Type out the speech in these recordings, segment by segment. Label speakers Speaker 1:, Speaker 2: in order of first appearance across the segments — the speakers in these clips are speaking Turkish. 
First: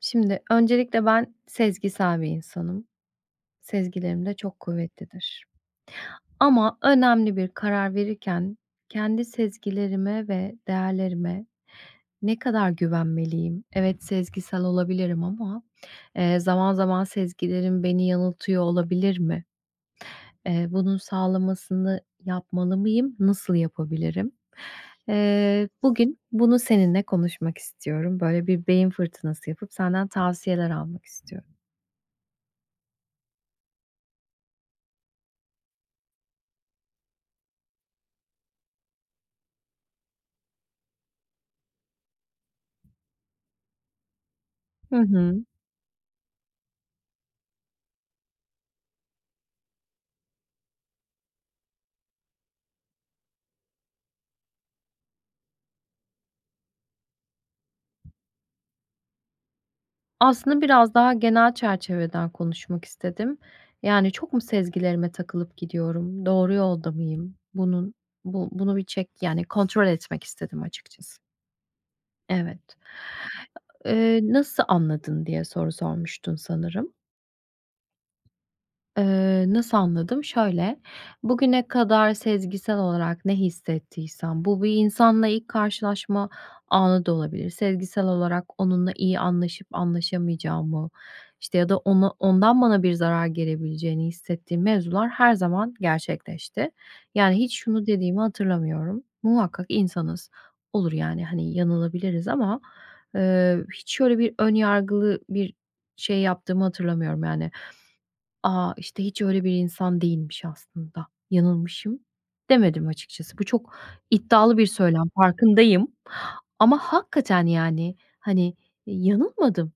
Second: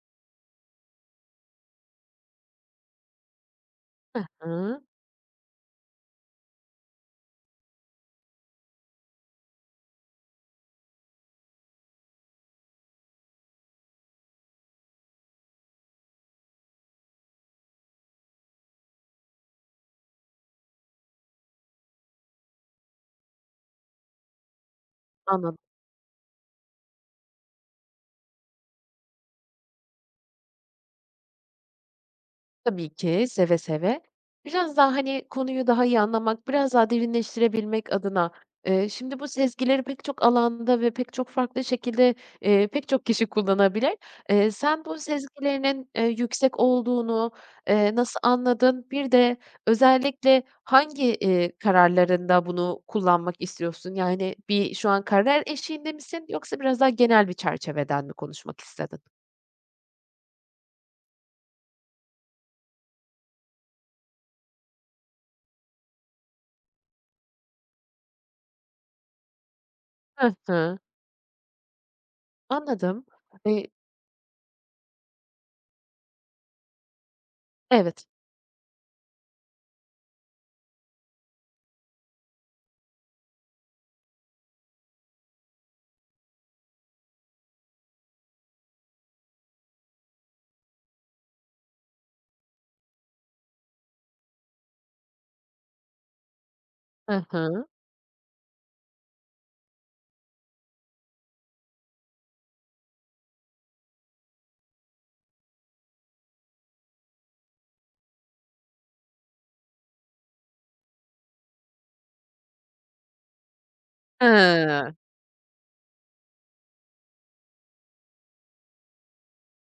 Speaker 1: Şimdi öncelikle ben sezgisel bir insanım. Sezgilerim de çok
Speaker 2: Hıı,
Speaker 1: kuvvetlidir. Ama önemli bir karar verirken kendi sezgilerime ve değerlerime ne kadar güvenmeliyim? Evet, sezgisel olabilirim ama, zaman zaman sezgilerim beni yanıltıyor olabilir mi? Bunun sağlamasını yapmalı mıyım? Nasıl yapabilirim?
Speaker 2: anladım.
Speaker 1: Bugün bunu seninle konuşmak istiyorum. Böyle bir beyin fırtınası yapıp senden tavsiyeler almak istiyorum.
Speaker 2: Tabii ki, seve seve. Biraz daha, hani, konuyu daha iyi anlamak, biraz daha derinleştirebilmek adına, şimdi bu sezgileri pek çok alanda ve pek çok farklı şekilde, pek çok kişi kullanabilir. Sen
Speaker 1: Hı
Speaker 2: bu
Speaker 1: hı.
Speaker 2: sezgilerinin, yüksek olduğunu, nasıl anladın? Bir de özellikle hangi, kararlarında bunu kullanmak istiyorsun? Yani, bir şu an karar eşiğinde misin yoksa biraz daha genel bir çerçeveden mi konuşmak istedin?
Speaker 1: Aslında biraz daha genel çerçeveden konuşmak istedim. Yani çok mu sezgilerime takılıp gidiyorum? Doğru yolda mıyım? Bunun bunu bir çek yani kontrol etmek
Speaker 2: Hı
Speaker 1: istedim
Speaker 2: hı,
Speaker 1: açıkçası. Evet.
Speaker 2: anladım.
Speaker 1: Nasıl anladın diye soru sormuştun sanırım.
Speaker 2: Evet.
Speaker 1: Nasıl anladım? Şöyle, bugüne kadar sezgisel olarak ne hissettiysem, bu bir insanla ilk karşılaşma anı da olabilir. Sezgisel olarak onunla iyi anlaşıp anlaşamayacağımı, işte, ya da ona ondan bana bir zarar gelebileceğini hissettiğim mevzular her zaman gerçekleşti.
Speaker 2: Hı
Speaker 1: Yani hiç
Speaker 2: hı.
Speaker 1: şunu dediğimi hatırlamıyorum. Muhakkak insanız. Olur yani, hani, yanılabiliriz ama, hiç şöyle bir ön yargılı bir şey yaptığımı hatırlamıyorum yani. Aa işte, hiç öyle bir insan değilmiş aslında, yanılmışım demedim açıkçası. Bu çok iddialı bir
Speaker 2: Hıı.
Speaker 1: söylem, farkındayım ama hakikaten, yani, hani, yanılmadım,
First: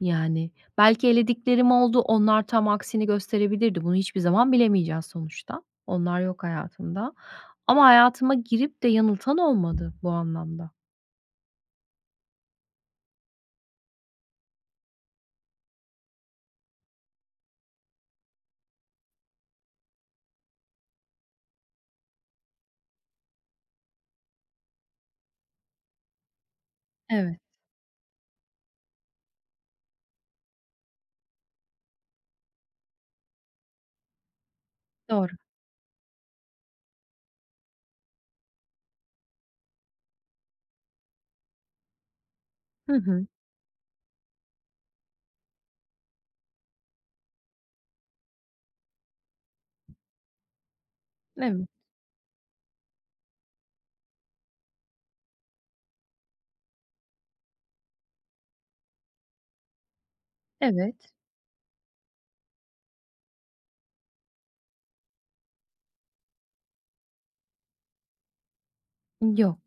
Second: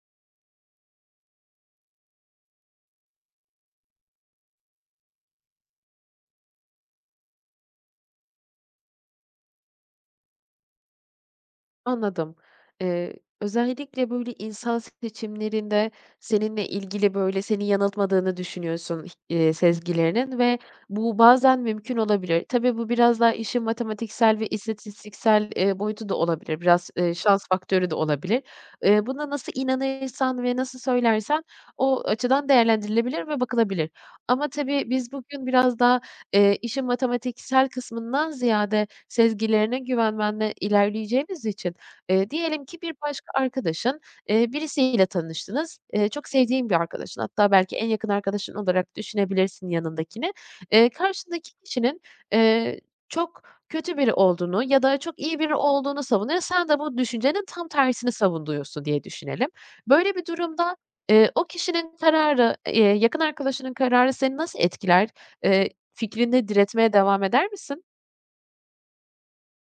Speaker 1: yani. Belki elediklerim oldu, onlar tam aksini gösterebilirdi. Bunu hiçbir zaman bilemeyeceğiz sonuçta. Onlar yok hayatımda ama hayatıma girip de yanıltan olmadı bu anlamda.
Speaker 2: Anladım. Eee, özellikle, böyle, insan seçimlerinde seninle ilgili, böyle, seni yanıltmadığını düşünüyorsun, sezgilerinin ve bu bazen mümkün olabilir. Tabii, bu biraz daha işin matematiksel ve istatistiksel, boyutu da olabilir. Biraz,
Speaker 1: Evet,
Speaker 2: şans faktörü de olabilir. Buna nasıl inanırsan ve nasıl söylersen o açıdan değerlendirilebilir ve bakılabilir. Ama tabii biz
Speaker 1: doğru.
Speaker 2: bugün biraz daha, işin matematiksel kısmından ziyade sezgilerine güvenmenle ilerleyeceğimiz için diyelim ki bir
Speaker 1: Hı
Speaker 2: başka
Speaker 1: hı.
Speaker 2: arkadaşın, birisiyle tanıştınız. Çok sevdiğin bir arkadaşın, hatta belki en yakın arkadaşın olarak düşünebilirsin yanındakini. Karşındaki
Speaker 1: Evet,
Speaker 2: kişinin, eee, çok kötü biri olduğunu ya da çok iyi biri olduğunu savunuyor. Sen de bu düşüncenin tam tersini savunuyorsun diye düşünelim. Böyle bir durumda,
Speaker 1: evet.
Speaker 2: o kişinin kararı, yakın arkadaşının kararı seni nasıl etkiler? Fikrinde diretmeye devam eder misin?
Speaker 1: Yok,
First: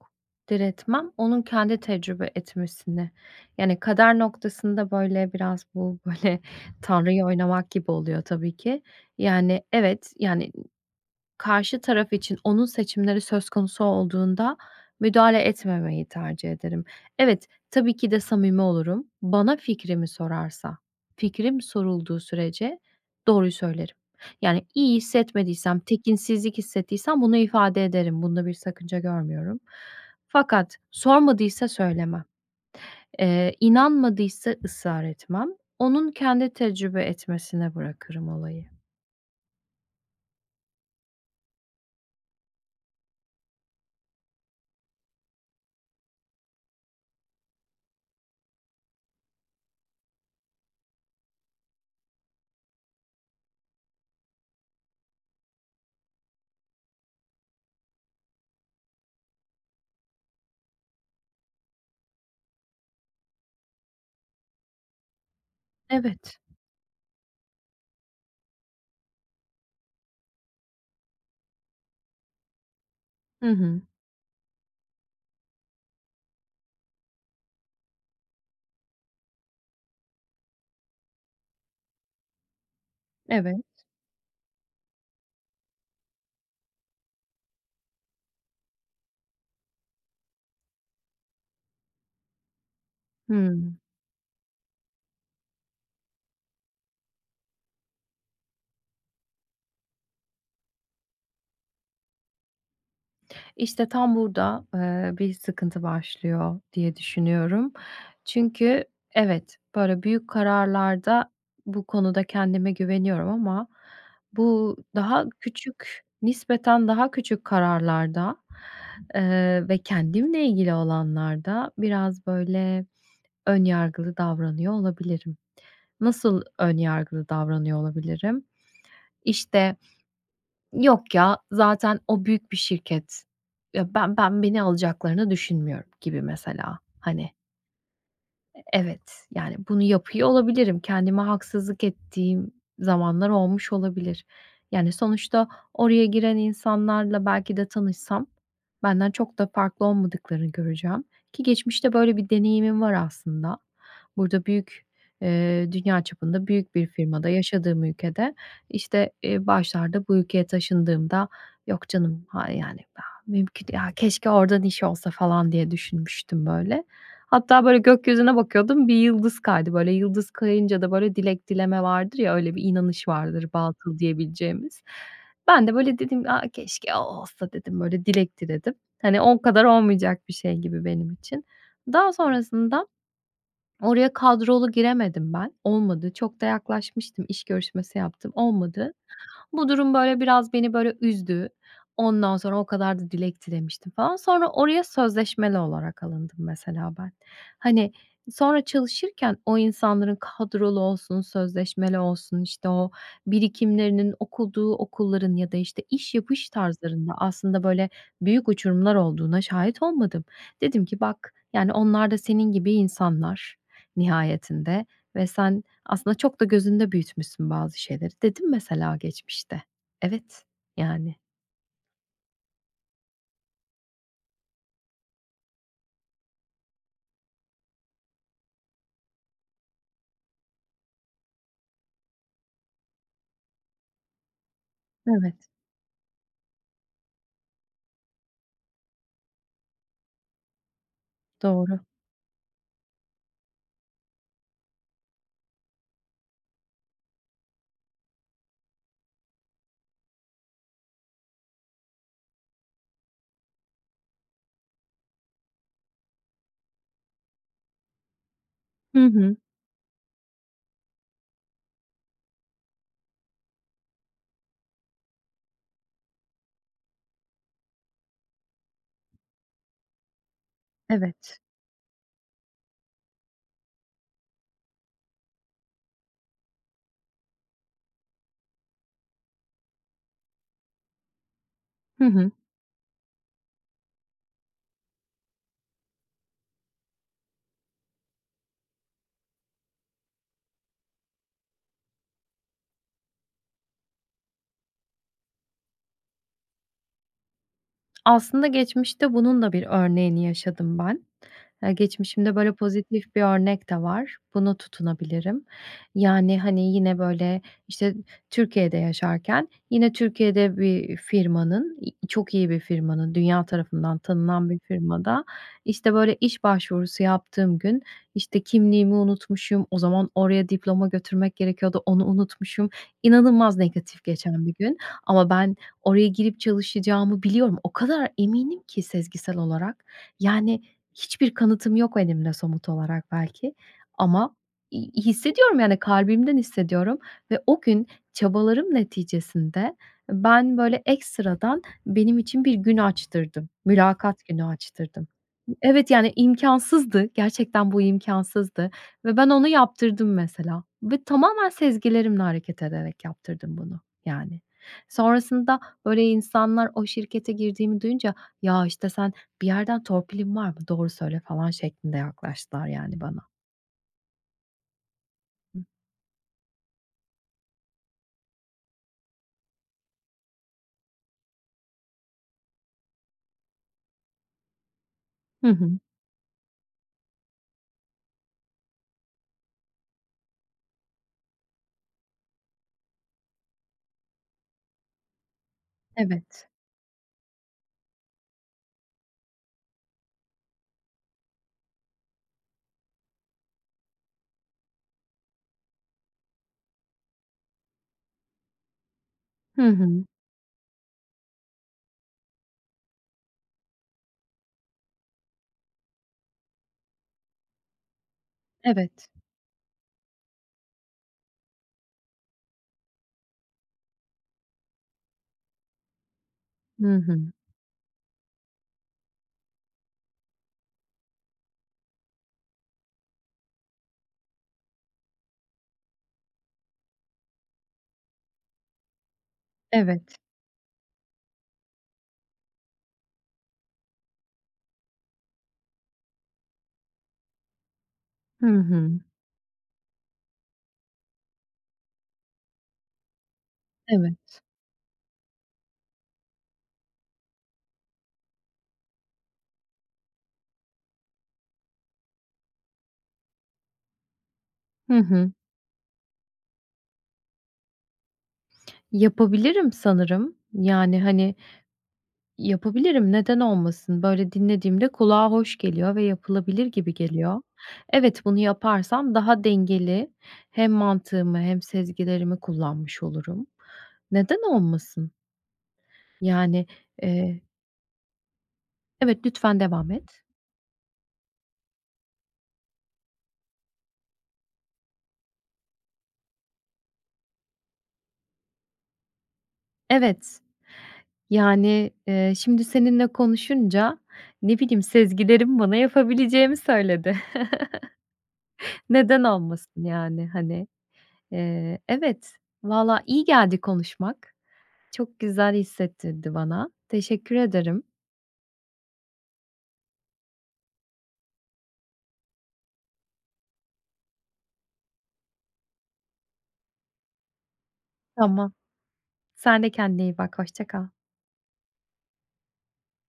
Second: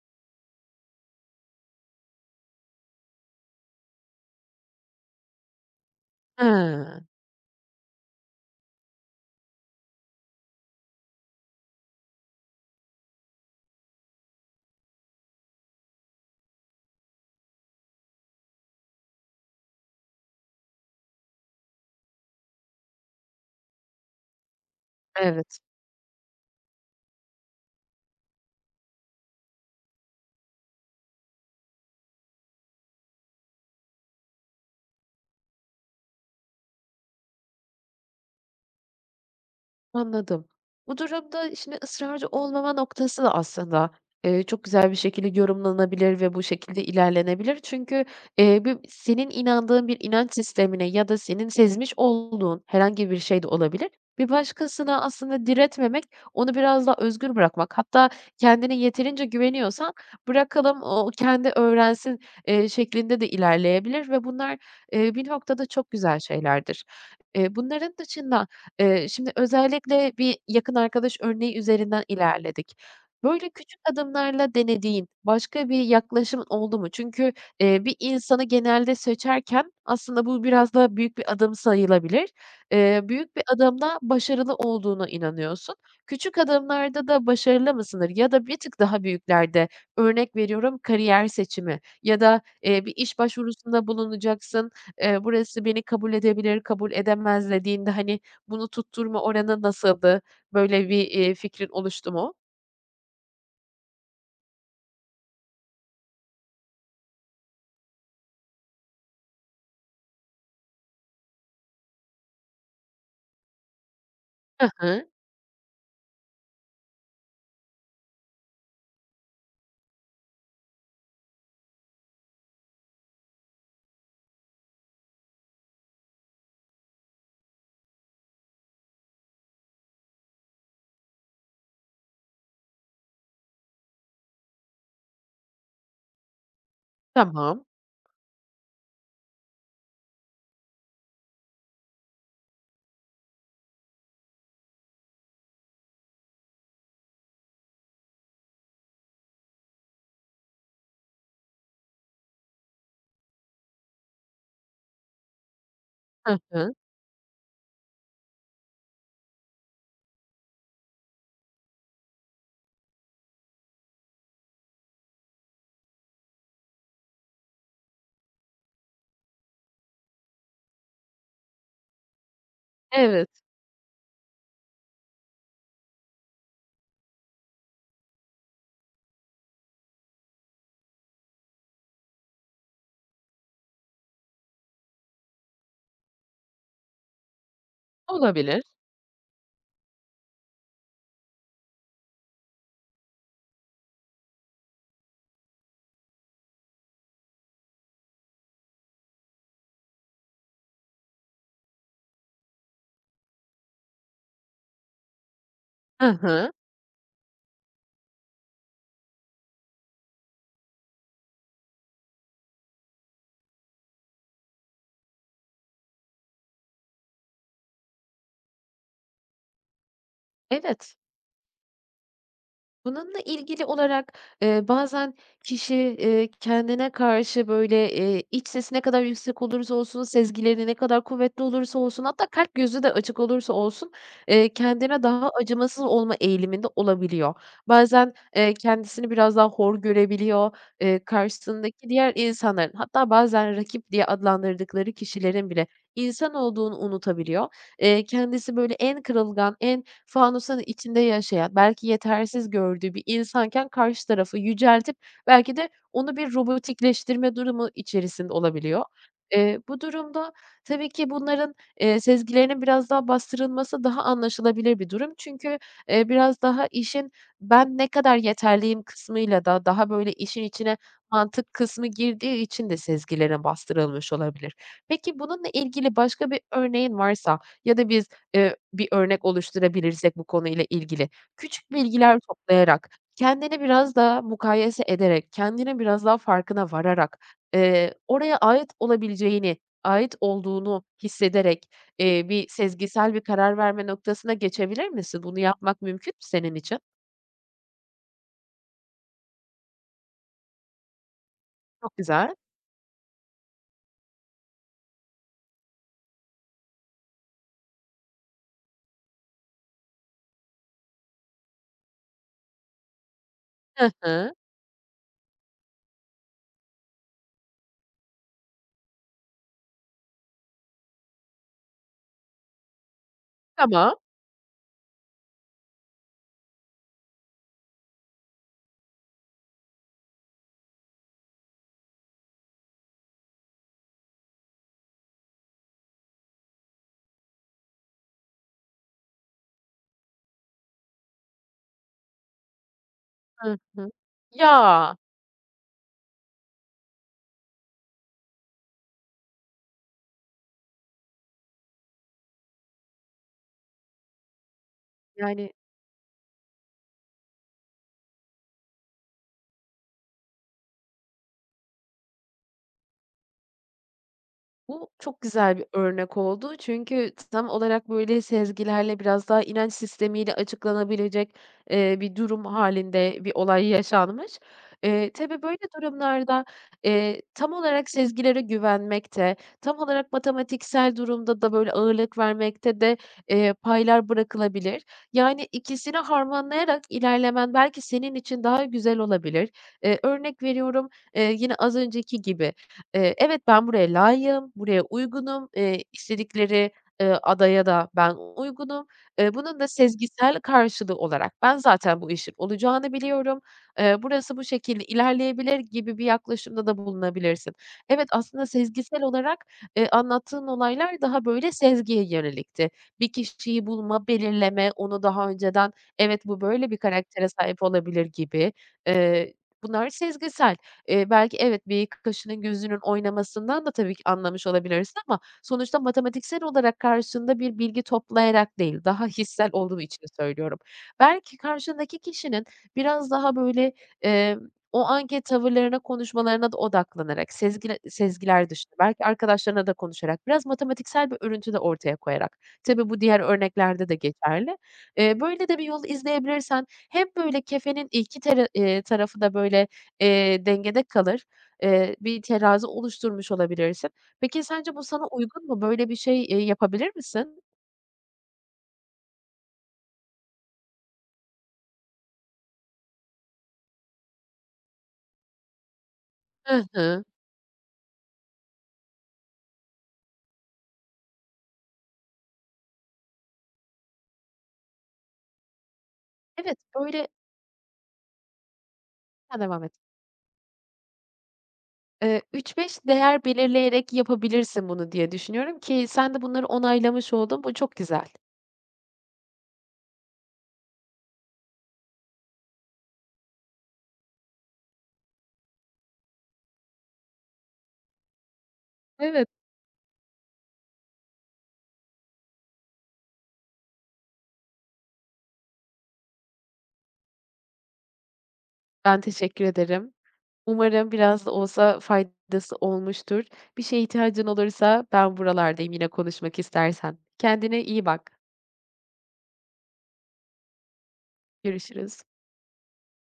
Speaker 1: diretmem. Onun kendi tecrübe etmesini, yani kader noktasında, böyle, biraz bu, böyle,
Speaker 2: Hıı,
Speaker 1: tanrıyı oynamak gibi oluyor tabii ki. Yani, evet, yani, karşı taraf için onun seçimleri söz konusu olduğunda müdahale etmemeyi tercih ederim. Evet, tabii ki de samimi olurum. Bana fikrimi sorarsa, fikrim sorulduğu sürece doğruyu söylerim. Yani, iyi
Speaker 2: evet.
Speaker 1: hissetmediysem, tekinsizlik hissettiysem bunu ifade ederim. Bunda bir sakınca görmüyorum. Fakat sormadıysa söylemem. İnanmadıysa ısrar etmem. Onun kendi tecrübe etmesine bırakırım olayı.
Speaker 2: Anladım. Bu durumda şimdi ısrarcı olmama noktası da aslında, çok güzel bir şekilde yorumlanabilir ve bu şekilde ilerlenebilir. Çünkü, bir senin inandığın bir inanç sistemine ya da senin sezmiş olduğun herhangi bir şey de olabilir. Bir başkasına aslında diretmemek, onu biraz daha özgür bırakmak. Hatta kendine yeterince güveniyorsan bırakalım o kendi öğrensin, şeklinde de ilerleyebilir ve bunlar, bir noktada çok güzel
Speaker 1: Evet.
Speaker 2: şeylerdir. Bunların dışında, şimdi özellikle bir yakın arkadaş örneği üzerinden ilerledik.
Speaker 1: Hı
Speaker 2: Böyle küçük
Speaker 1: hı.
Speaker 2: adımlarla denediğin başka bir yaklaşımın oldu mu? Çünkü, bir insanı genelde seçerken aslında bu biraz daha büyük bir adım sayılabilir. Büyük bir
Speaker 1: Evet.
Speaker 2: adımda başarılı olduğuna inanıyorsun. Küçük adımlarda da başarılı mısındır? Ya da bir tık daha büyüklerde, örnek veriyorum, kariyer seçimi ya da, bir iş
Speaker 1: Hıı.
Speaker 2: başvurusunda bulunacaksın, burası beni kabul edebilir, kabul edemez dediğinde, hani, bunu tutturma oranı nasıldı? Böyle bir, fikrin oluştu mu?
Speaker 1: İşte, tam burada, bir sıkıntı başlıyor diye düşünüyorum. Çünkü evet, böyle, büyük kararlarda bu konuda kendime güveniyorum ama
Speaker 2: Hı
Speaker 1: bu
Speaker 2: hı.
Speaker 1: daha küçük, nispeten daha küçük kararlarda, ve kendimle ilgili olanlarda biraz, böyle, ön yargılı davranıyor olabilirim. Nasıl ön yargılı davranıyor olabilirim? İşte, yok ya, zaten o büyük bir şirket. Ya, ben beni alacaklarını düşünmüyorum gibi mesela, hani.
Speaker 2: Tamam.
Speaker 1: Evet, yani, bunu yapıyor olabilirim. Kendime haksızlık ettiğim zamanlar olmuş olabilir. Yani, sonuçta oraya giren insanlarla belki de tanışsam benden çok da farklı olmadıklarını göreceğim ki geçmişte böyle bir deneyimim var aslında. Burada büyük, dünya
Speaker 2: Hı
Speaker 1: çapında
Speaker 2: hı.
Speaker 1: büyük bir firmada, yaşadığım ülkede, işte, başlarda bu ülkeye taşındığımda "Yok canım, ha yani, ha, mümkün ya keşke oradan iş olsa." falan diye düşünmüştüm böyle. Hatta böyle gökyüzüne bakıyordum, bir yıldız kaydı. Böyle yıldız kayınca da böyle dilek dileme vardır ya, öyle bir inanış
Speaker 2: Evet,
Speaker 1: vardır batıl diyebileceğimiz. Ben de böyle dedim, "A, keşke o olsa." dedim, böyle dilek diledim. Hani o kadar olmayacak bir şey gibi benim için. Daha sonrasında oraya kadrolu giremedim ben. Olmadı. Çok da yaklaşmıştım, iş görüşmesi yaptım.
Speaker 2: olabilir.
Speaker 1: Olmadı. Bu durum, böyle, biraz beni, böyle, üzdü. Ondan sonra o kadar da dilek dilemiştim falan. Sonra oraya sözleşmeli olarak alındım mesela ben. Hani, sonra çalışırken o insanların kadrolu olsun, sözleşmeli olsun, işte, o birikimlerinin okuduğu okulların ya da, işte,
Speaker 2: Hı
Speaker 1: iş yapış
Speaker 2: hı.
Speaker 1: tarzlarında aslında, böyle, büyük uçurumlar olduğuna şahit olmadım. Dedim ki, "Bak, yani, onlar da senin gibi insanlar nihayetinde ve sen aslında çok da gözünde büyütmüşsün bazı şeyleri. Dedim mesela geçmişte. Evet,
Speaker 2: Evet.
Speaker 1: yani.
Speaker 2: Bununla ilgili olarak, bazen kişi, kendine karşı, böyle, iç sesi ne kadar yüksek olursa olsun, sezgileri ne kadar kuvvetli olursa olsun, hatta kalp gözü de açık olursa olsun, kendine daha
Speaker 1: Evet,
Speaker 2: acımasız olma eğiliminde olabiliyor. Bazen, kendisini biraz daha hor görebiliyor,
Speaker 1: doğru.
Speaker 2: karşısındaki diğer insanların, hatta bazen rakip diye adlandırdıkları kişilerin bile insan olduğunu unutabiliyor. Kendisi, böyle, en kırılgan, en Fanusun içinde yaşayan, belki yetersiz gördüğü bir insanken karşı tarafı yüceltip belki de onu bir robotikleştirme durumu içerisinde olabiliyor.
Speaker 1: Hı hı.
Speaker 2: Bu durumda tabii ki bunların, sezgilerinin biraz daha bastırılması daha anlaşılabilir bir durum. Çünkü, biraz daha işin "Ben ne kadar yeterliyim?" kısmıyla da daha böyle işin içine
Speaker 1: Evet.
Speaker 2: mantık kısmı girdiği için de sezgilerine bastırılmış olabilir. Peki bununla ilgili başka bir örneğin varsa ya da biz bir örnek oluşturabilirsek bu konuyla ilgili, küçük
Speaker 1: Hı
Speaker 2: bilgiler
Speaker 1: hı.
Speaker 2: toplayarak, kendini biraz daha mukayese ederek, kendini biraz daha farkına vararak, oraya ait olabileceğini, ait olduğunu hissederek, bir sezgisel bir karar verme noktasına geçebilir misin? Bunu yapmak mümkün mü senin için?
Speaker 1: Aslında geçmişte bunun da bir örneğini yaşadım ben.
Speaker 2: Çok güzel.
Speaker 1: Geçmişimde böyle pozitif bir örnek de var. Buna tutunabilirim. Yani, hani, yine, böyle, işte, Türkiye'de yaşarken yine Türkiye'de bir firmanın, çok iyi bir firmanın, dünya
Speaker 2: Hı
Speaker 1: tarafından
Speaker 2: hı.
Speaker 1: tanınan bir firmada, işte, böyle, iş başvurusu yaptığım gün, işte, kimliğimi unutmuşum. O zaman oraya diploma götürmek gerekiyordu, onu unutmuşum. İnanılmaz
Speaker 2: Tamam.
Speaker 1: negatif geçen bir gün ama ben oraya girip çalışacağımı biliyorum. O kadar eminim ki sezgisel olarak. Yani hiçbir kanıtım yok elimde somut olarak belki ama hissediyorum, yani kalbimden hissediyorum ve o gün çabalarım neticesinde ben böyle ekstradan benim için bir gün açtırdım.
Speaker 2: Hı hı.
Speaker 1: Mülakat günü
Speaker 2: Ya!
Speaker 1: açtırdım. Evet, yani imkansızdı. Gerçekten bu imkansızdı ve ben onu yaptırdım mesela ve tamamen sezgilerimle hareket ederek yaptırdım bunu, yani.
Speaker 2: Yani
Speaker 1: Sonrasında böyle insanlar o şirkete girdiğimi duyunca, "Ya, işte, sen bir yerden torpilin var mı? Doğru söyle." falan şeklinde yaklaştılar yani bana.
Speaker 2: bu çok güzel bir örnek oldu. Çünkü tam olarak böyle sezgilerle biraz daha inanç sistemiyle açıklanabilecek, bir durum halinde bir olay yaşanmış. Tabii
Speaker 1: Hı
Speaker 2: böyle
Speaker 1: hı.
Speaker 2: durumlarda, tam olarak sezgilere güvenmekte, tam olarak matematiksel durumda da böyle ağırlık vermekte de, paylar bırakılabilir. Yani ikisini
Speaker 1: Evet.
Speaker 2: harmanlayarak ilerlemen belki senin için daha güzel olabilir. Örnek veriyorum, yine az önceki gibi, evet, ben buraya layığım, buraya uygunum, istedikleri, adaya da ben uygunum. Bunun
Speaker 1: Hı
Speaker 2: da
Speaker 1: hı.
Speaker 2: sezgisel karşılığı olarak ben zaten bu işin olacağını biliyorum. Burası bu şekilde ilerleyebilir gibi bir yaklaşımda da bulunabilirsin. Evet, aslında sezgisel
Speaker 1: Evet.
Speaker 2: olarak, anlattığın olaylar daha böyle sezgiye yönelikti. Bir kişiyi bulma, belirleme, onu daha önceden, evet, bu böyle bir
Speaker 1: Hı hı.
Speaker 2: karaktere sahip olabilir gibi. Eee, bunlar sezgisel. Belki evet, bir kaşının gözünün oynamasından da tabii ki anlamış olabilirsin ama sonuçta matematiksel olarak karşında bir bilgi toplayarak değil, daha hissel olduğu için
Speaker 1: Evet.
Speaker 2: söylüyorum. Belki karşındaki kişinin biraz daha böyle, eee, o anki tavırlarına, konuşmalarına da odaklanarak, sezgiler,
Speaker 1: Hı
Speaker 2: sezgiler dışında,
Speaker 1: hı.
Speaker 2: belki arkadaşlarına da konuşarak, biraz matematiksel bir örüntü de ortaya koyarak, tabii bu diğer örneklerde de
Speaker 1: Evet.
Speaker 2: geçerli. Böyle de bir yol izleyebilirsen hem böyle kefenin 2 tarafı da böyle dengede kalır. Bir terazi oluşturmuş olabilirsin. Peki sence bu
Speaker 1: Hı
Speaker 2: sana
Speaker 1: hı.
Speaker 2: uygun mu? Böyle bir şey, yapabilir misin?
Speaker 1: Yapabilirim sanırım. Yani, hani, yapabilirim, neden olmasın? Böyle dinlediğimde kulağa hoş geliyor ve
Speaker 2: Hı
Speaker 1: yapılabilir gibi
Speaker 2: hı.
Speaker 1: geliyor. Evet, bunu yaparsam daha dengeli hem mantığımı hem sezgilerimi kullanmış olurum. Neden olmasın?
Speaker 2: Evet,
Speaker 1: Yani,
Speaker 2: böyle
Speaker 1: eee Evet,
Speaker 2: Sen
Speaker 1: lütfen
Speaker 2: devam et.
Speaker 1: devam et.
Speaker 2: 3-5 değer belirleyerek yapabilirsin bunu diye düşünüyorum ki sen de bunları onaylamış oldun. Bu çok güzel.
Speaker 1: Evet, yani, şimdi seninle konuşunca, ne bileyim, sezgilerim bana yapabileceğimi söyledi. Neden
Speaker 2: Evet.
Speaker 1: olmasın yani, hani? Evet, valla iyi geldi konuşmak. Çok güzel hissettirdi bana. Teşekkür ederim.
Speaker 2: Ben teşekkür ederim. Umarım biraz da olsa faydası olmuştur. Bir şeye ihtiyacın olursa ben buralardayım yine konuşmak istersen. Kendine iyi bak.
Speaker 1: Tamam. Sen de kendine iyi bak. Hoşça kal.
Speaker 2: Görüşürüz.